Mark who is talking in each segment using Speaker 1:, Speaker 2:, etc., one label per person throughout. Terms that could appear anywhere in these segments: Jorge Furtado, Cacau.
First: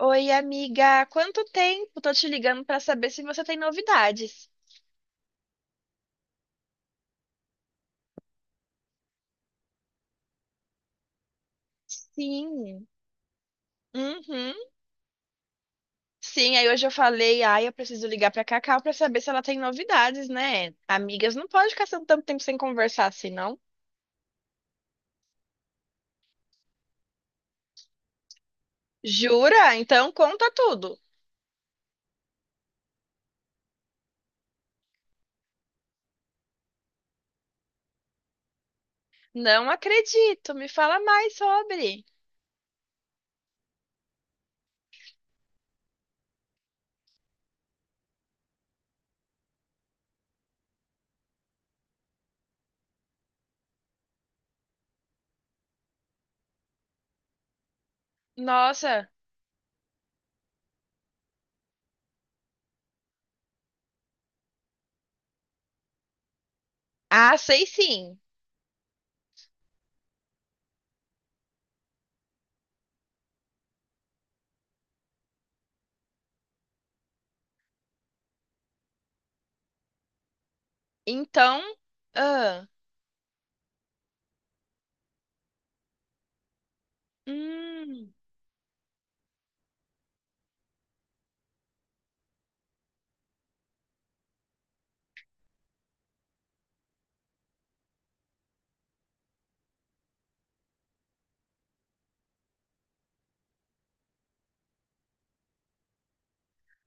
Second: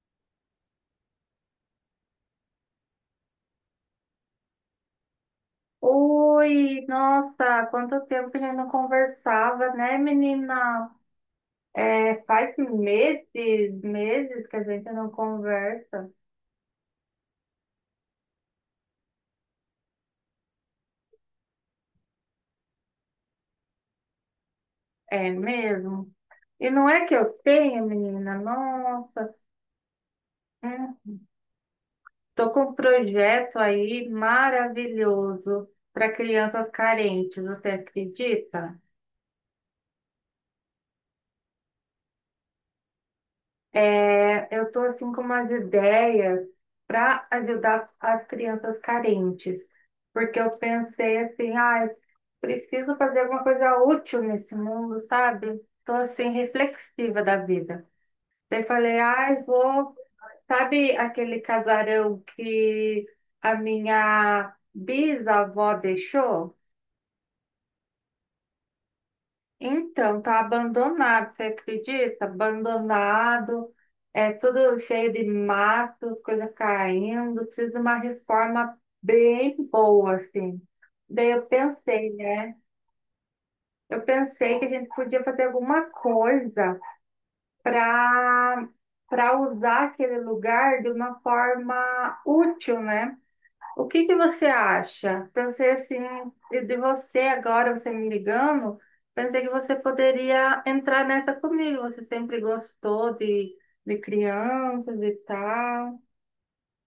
Speaker 1: Oi, amiga, há quanto tempo? Tô te ligando pra saber se você tem novidades.
Speaker 2: Oi, nossa, quanto tempo que a gente não conversava, né, menina? É, faz
Speaker 1: Sim.
Speaker 2: meses, meses
Speaker 1: Uhum.
Speaker 2: que a gente não conversa.
Speaker 1: Sim, aí hoje eu falei, ai, eu preciso ligar pra Cacau pra saber se ela tem novidades, né? Amigas, não pode ficar tanto tempo sem conversar assim, não?
Speaker 2: É mesmo? E não é que eu tenho, menina? Nossa,
Speaker 1: Jura? Então conta tudo.
Speaker 2: hum, tô com um projeto aí maravilhoso para crianças carentes, você acredita?
Speaker 1: Não acredito, me fala mais sobre.
Speaker 2: É, eu estou assim com umas ideias para ajudar as crianças carentes, porque eu pensei assim, ah, preciso fazer alguma coisa útil nesse mundo, sabe? Estou assim reflexiva da vida. Daí falei,
Speaker 1: Nossa.
Speaker 2: ah, vou, sabe aquele casarão que a minha bisavó deixou?
Speaker 1: Ah, sei sim.
Speaker 2: Então, tá abandonado, você acredita? Abandonado, é tudo cheio de mato, coisa caindo, precisa de uma reforma bem boa, assim. Daí eu
Speaker 1: Então,
Speaker 2: pensei, né?
Speaker 1: ah,
Speaker 2: Eu pensei que a gente podia fazer alguma coisa
Speaker 1: hum.
Speaker 2: para para usar aquele lugar de uma forma útil, né? O que que você acha? Pensei assim, de você agora, você me ligando, pensei que você poderia entrar nessa comigo. Você sempre gostou de crianças e tal.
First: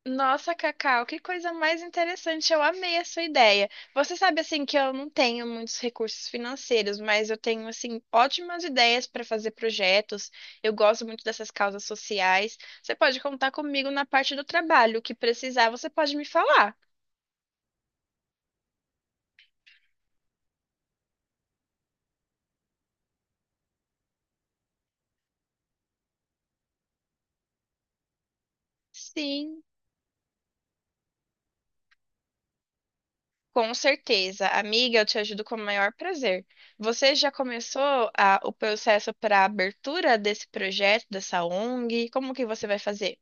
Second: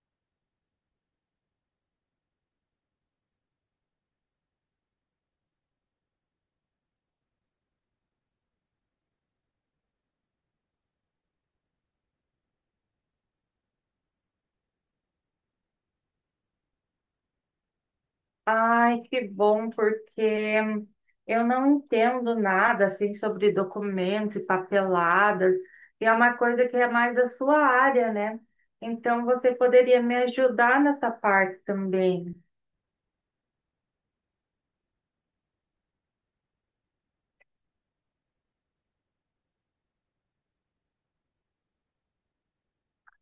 Speaker 1: Nossa, Cacau, que coisa mais interessante. Eu amei a sua ideia. Você sabe assim que eu não tenho muitos recursos financeiros, mas eu tenho assim ótimas ideias para fazer projetos. Eu gosto muito dessas causas sociais. Você pode contar comigo na parte do trabalho, o que precisar, você pode me falar.
Speaker 2: Ai, que bom, porque eu não entendo nada assim sobre documentos e papeladas, e é uma coisa que é mais da sua área, né? Então você
Speaker 1: Sim,
Speaker 2: poderia me ajudar nessa parte também.
Speaker 1: com certeza. Amiga, eu te ajudo com o maior prazer. Você já começou o processo para a abertura desse projeto, dessa ONG? Como que você vai fazer?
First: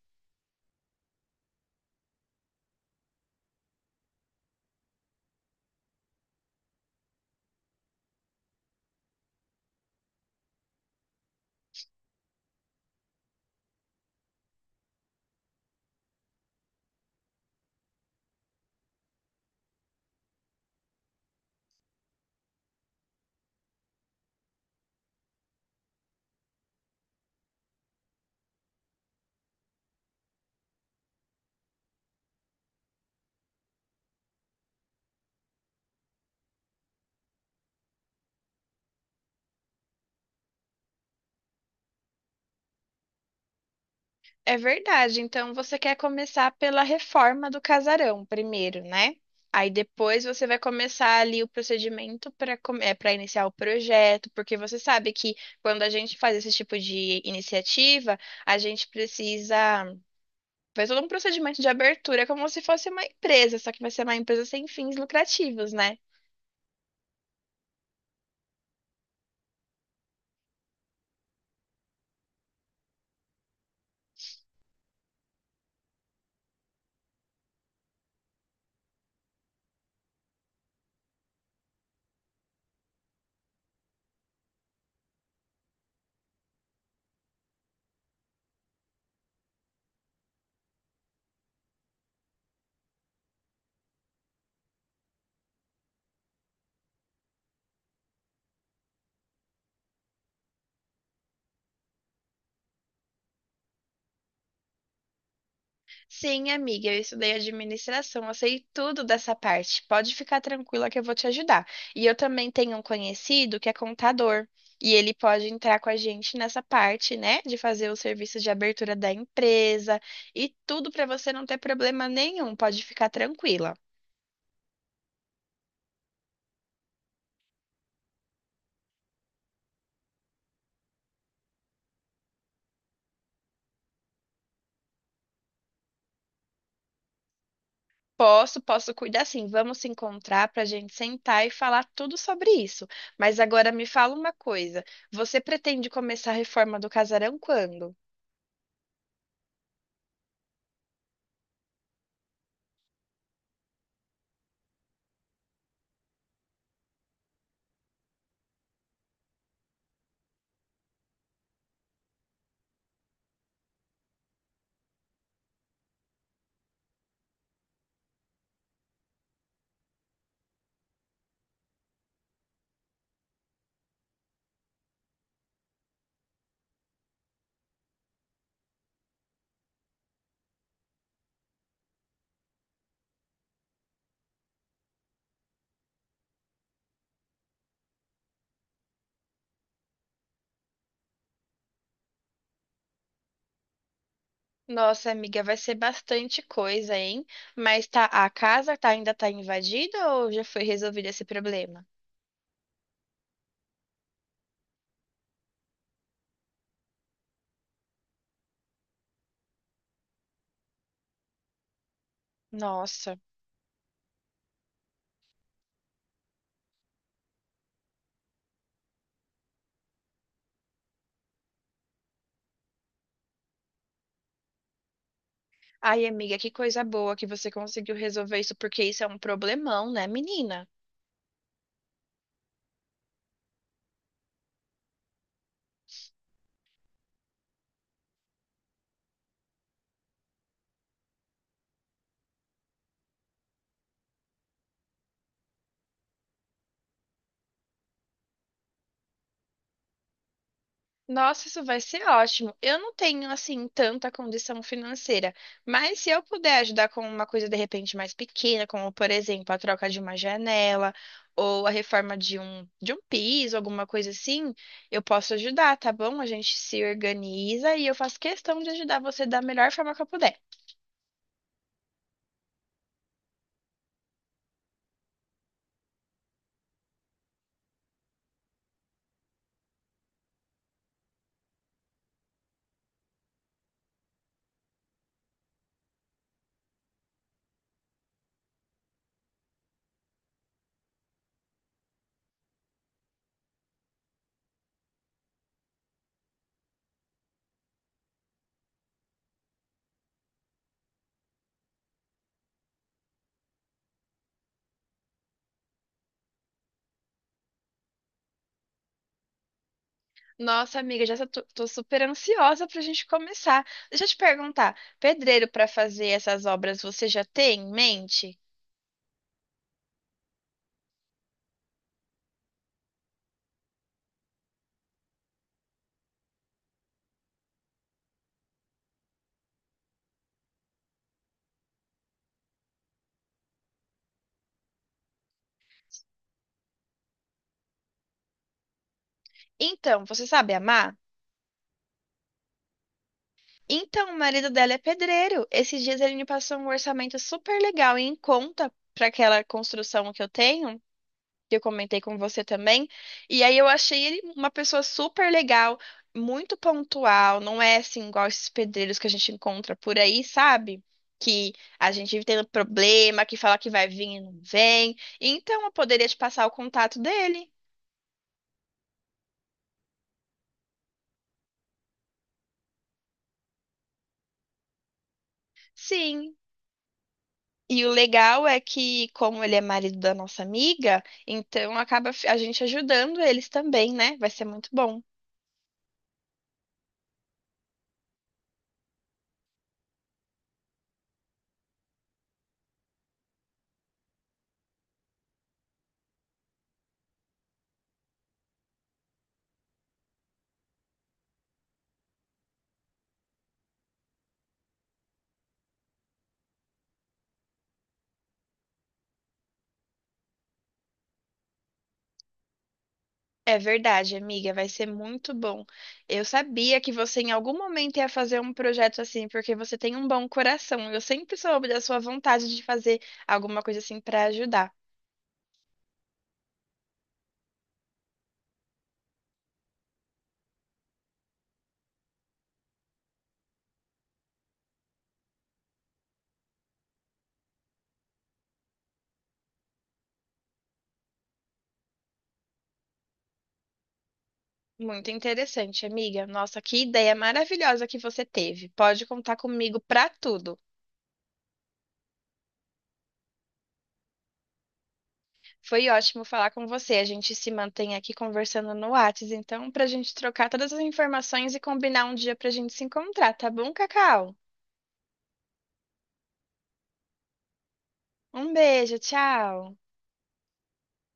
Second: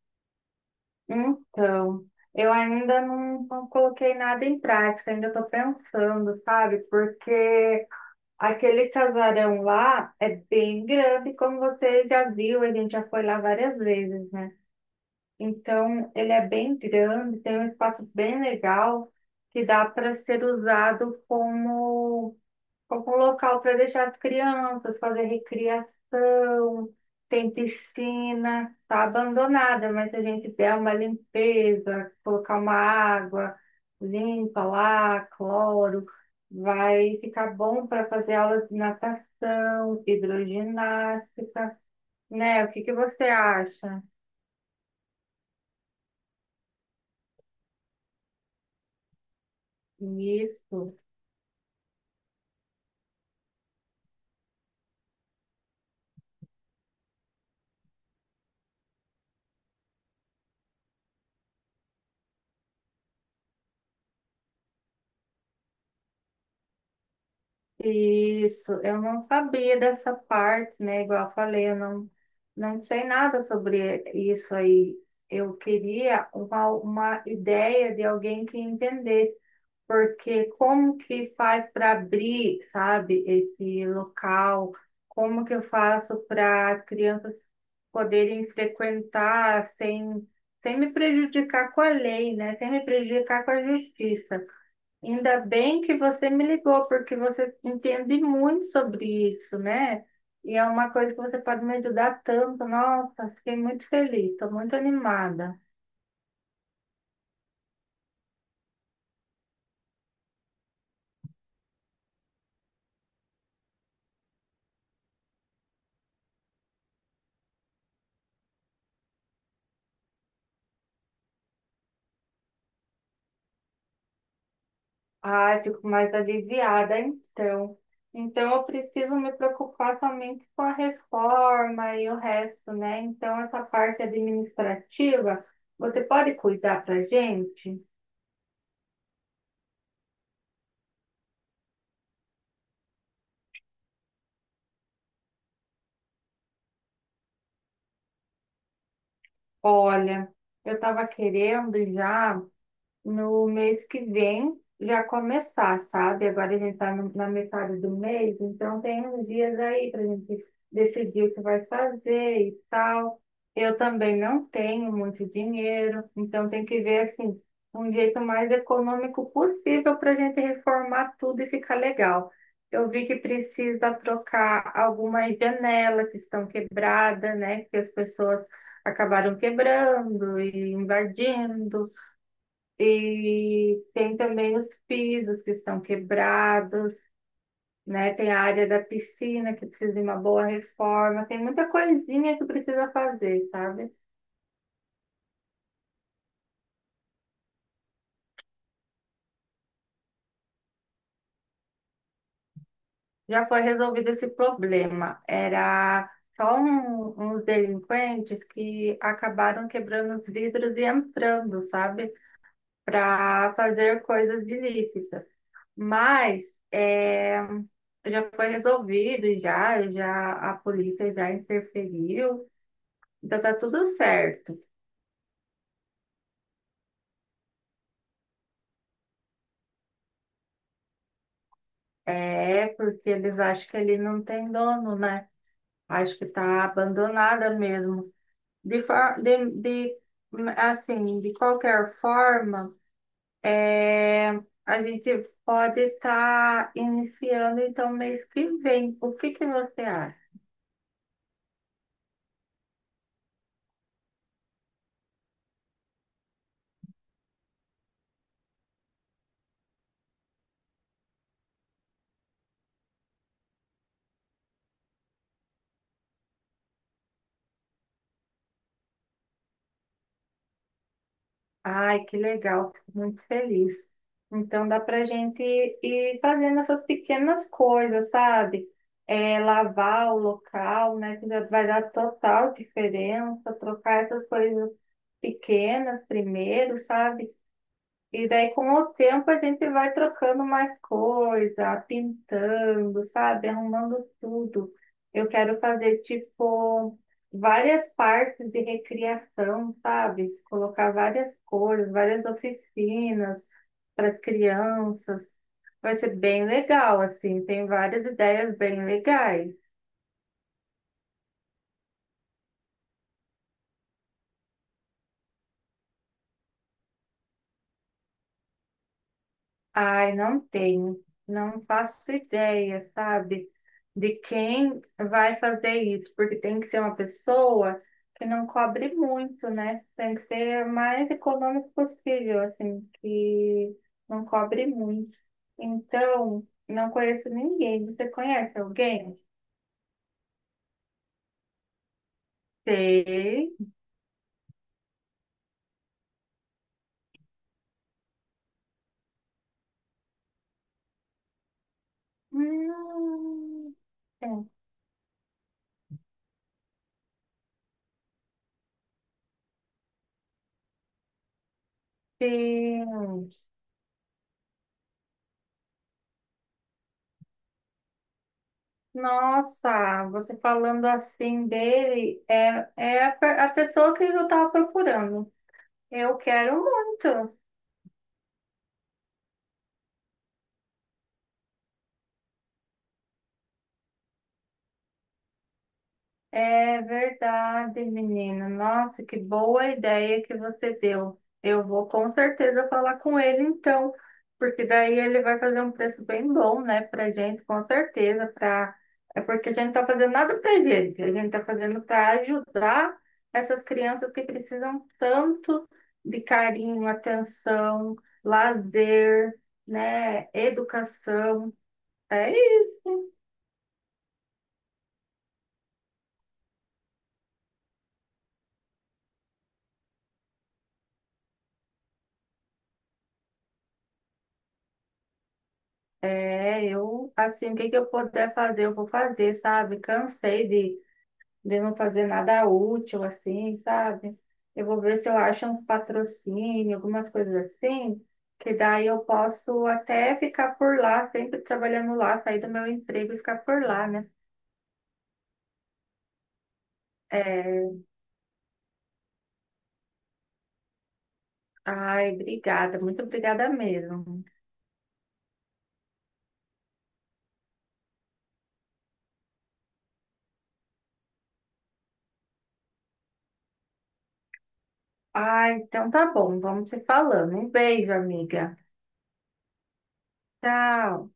Speaker 2: Então, eu ainda não coloquei nada em prática, ainda estou pensando, sabe? Porque aquele casarão lá é bem grande, como você já viu, a gente já foi lá várias vezes, né? Então, ele é bem grande, tem um espaço bem legal que dá para ser usado como algum local para deixar as crianças, fazer recriação, tem piscina, tá abandonada, mas se a gente der uma limpeza, colocar uma água limpa lá, cloro, vai ficar bom para fazer aulas de natação, hidroginástica, né? O que que você acha
Speaker 1: É verdade. Então você quer começar pela reforma do casarão primeiro, né? Aí depois você vai
Speaker 2: nisso?
Speaker 1: começar ali o procedimento para para iniciar o projeto, porque você sabe que quando a gente faz esse tipo de iniciativa, a gente precisa fazer todo um procedimento de abertura, como se fosse uma empresa, só que vai ser uma empresa sem fins lucrativos, né?
Speaker 2: Isso, eu não sabia dessa parte, né? Igual eu falei, eu não, não sei nada sobre isso aí. Eu queria uma ideia de alguém que entender, porque como que faz para abrir, sabe, esse local? Como que eu faço para as crianças poderem frequentar sem, sem me prejudicar com a lei, né? Sem me prejudicar com a justiça? Ainda bem que você me ligou, porque você entende muito sobre isso, né? E é uma coisa que você pode me ajudar tanto. Nossa, fiquei muito feliz, estou muito animada.
Speaker 1: Sim, amiga, eu estudei administração, eu sei tudo dessa parte. Pode ficar tranquila que eu vou te ajudar. E eu também tenho um conhecido que é contador, e ele pode entrar com a gente nessa parte, né, de fazer o serviço de abertura da empresa e tudo para você não ter problema nenhum. Pode ficar tranquila.
Speaker 2: Ah, fico mais aliviada, então. Então, eu preciso me preocupar somente com a reforma e o resto, né? Então, essa parte administrativa, você pode cuidar pra gente?
Speaker 1: Posso, posso cuidar sim. Vamos se encontrar para a gente sentar e falar tudo sobre isso. Mas agora me fala uma coisa: você pretende começar a reforma do casarão quando?
Speaker 2: Olha, eu estava querendo já, no mês que vem já começar, sabe? Agora a gente está na metade do mês, então tem uns dias aí para a gente decidir o que vai fazer e tal. Eu também não tenho muito dinheiro, então tem que ver assim um jeito mais econômico possível para a gente reformar tudo e ficar legal. Eu vi que precisa trocar algumas janelas que estão quebradas, né? Que as pessoas acabaram quebrando e invadindo. E tem também os pisos que estão quebrados, né? Tem a área da piscina que precisa de uma boa reforma. Tem muita coisinha que precisa fazer, sabe?
Speaker 1: Nossa, amiga, vai ser bastante coisa, hein? Mas tá, a casa tá, ainda tá invadida ou já foi resolvido esse problema?
Speaker 2: Já foi resolvido esse problema. Era uns delinquentes que acabaram quebrando os vidros e entrando, sabe?
Speaker 1: Nossa.
Speaker 2: Para fazer coisas ilícitas. Mas é, já foi resolvido, já, já a polícia já interferiu. Então tá tudo certo.
Speaker 1: Ai, amiga, que coisa boa que você conseguiu resolver isso, porque isso é um problemão, né, menina?
Speaker 2: É, porque eles acham que ele não tem dono, né? Acho que tá abandonada mesmo. De assim, de qualquer forma, é, a gente pode estar iniciando então mês que vem. O que que você acha?
Speaker 1: Nossa, isso vai ser ótimo. Eu não tenho, assim, tanta condição financeira, mas se eu puder ajudar com uma coisa de repente mais pequena, como, por exemplo, a troca de uma janela ou a reforma de de um piso, alguma coisa assim, eu posso ajudar, tá bom? A gente se organiza e eu faço questão de ajudar você da melhor forma que eu puder.
Speaker 2: Ai, que legal, fico muito feliz. Então dá pra gente ir fazendo essas pequenas coisas, sabe? É, lavar o local, né? Que já vai dar total diferença, trocar essas coisas pequenas primeiro, sabe? E daí, com o tempo, a gente vai trocando mais coisa, pintando, sabe? Arrumando tudo. Eu quero fazer, tipo, várias partes de recriação, sabe? Colocar várias cores, várias oficinas para as crianças. Vai ser bem legal, assim. Tem várias ideias bem legais.
Speaker 1: Nossa, amiga, já tô super ansiosa pra gente começar. Deixa eu te perguntar, pedreiro para fazer essas obras você já tem em mente?
Speaker 2: Ai, não tenho, não faço ideia, sabe, de quem vai fazer isso, porque tem que ser uma pessoa que não cobre muito, né? Tem que ser o mais econômico possível, assim, que não cobre muito. Então, não conheço ninguém. Você conhece alguém?
Speaker 1: Então, você sabe amar?
Speaker 2: Sei.
Speaker 1: Então, o marido dela é pedreiro. Esses dias ele me passou um orçamento super legal e em conta para aquela construção que eu tenho, que eu comentei com você também. E aí eu
Speaker 2: Hum,
Speaker 1: achei ele
Speaker 2: tem.
Speaker 1: uma pessoa super legal, muito pontual, não é assim igual esses pedreiros que a gente encontra por aí, sabe? Que a gente tem um problema,
Speaker 2: Sim.
Speaker 1: que fala que vai vir e não vem. Então, eu poderia te passar o contato dele.
Speaker 2: Nossa, você falando assim dele, a pessoa que eu estava procurando. Eu
Speaker 1: Sim,
Speaker 2: quero muito.
Speaker 1: e o legal é que, como ele é marido da nossa amiga, então acaba a gente ajudando eles também, né? Vai ser muito bom.
Speaker 2: É verdade, menina. Nossa, que boa ideia que você deu. Eu vou com certeza falar com ele então, porque daí ele vai fazer um preço bem bom, né, pra gente, com certeza, pra... É porque a gente não tá fazendo nada pra gente, a gente tá fazendo para ajudar essas crianças que precisam tanto de carinho, atenção, lazer, né, educação. É isso.
Speaker 1: É verdade, amiga, vai ser muito bom. Eu sabia que você em algum momento ia fazer um projeto assim, porque você tem um bom coração. Eu sempre soube da sua vontade de fazer alguma coisa assim para ajudar.
Speaker 2: É, eu, assim, o que que eu puder fazer, eu vou fazer, sabe? Cansei de não fazer nada útil, assim, sabe? Eu vou ver se eu acho um patrocínio, algumas coisas assim, que daí eu posso até ficar por lá, sempre trabalhando lá, sair do meu emprego e ficar por lá, né?
Speaker 1: Muito interessante, amiga. Nossa, que ideia
Speaker 2: É,
Speaker 1: maravilhosa que você teve. Pode contar comigo para tudo.
Speaker 2: ai, obrigada, muito obrigada mesmo.
Speaker 1: Foi ótimo falar com você. A gente se mantém aqui conversando no Whats, então, para a gente trocar todas as informações e combinar um dia para a gente se encontrar, tá bom, Cacau?
Speaker 2: Ai, então tá bom, vamos se falando. Um beijo,
Speaker 1: Um
Speaker 2: amiga.
Speaker 1: beijo, tchau.
Speaker 2: Tchau.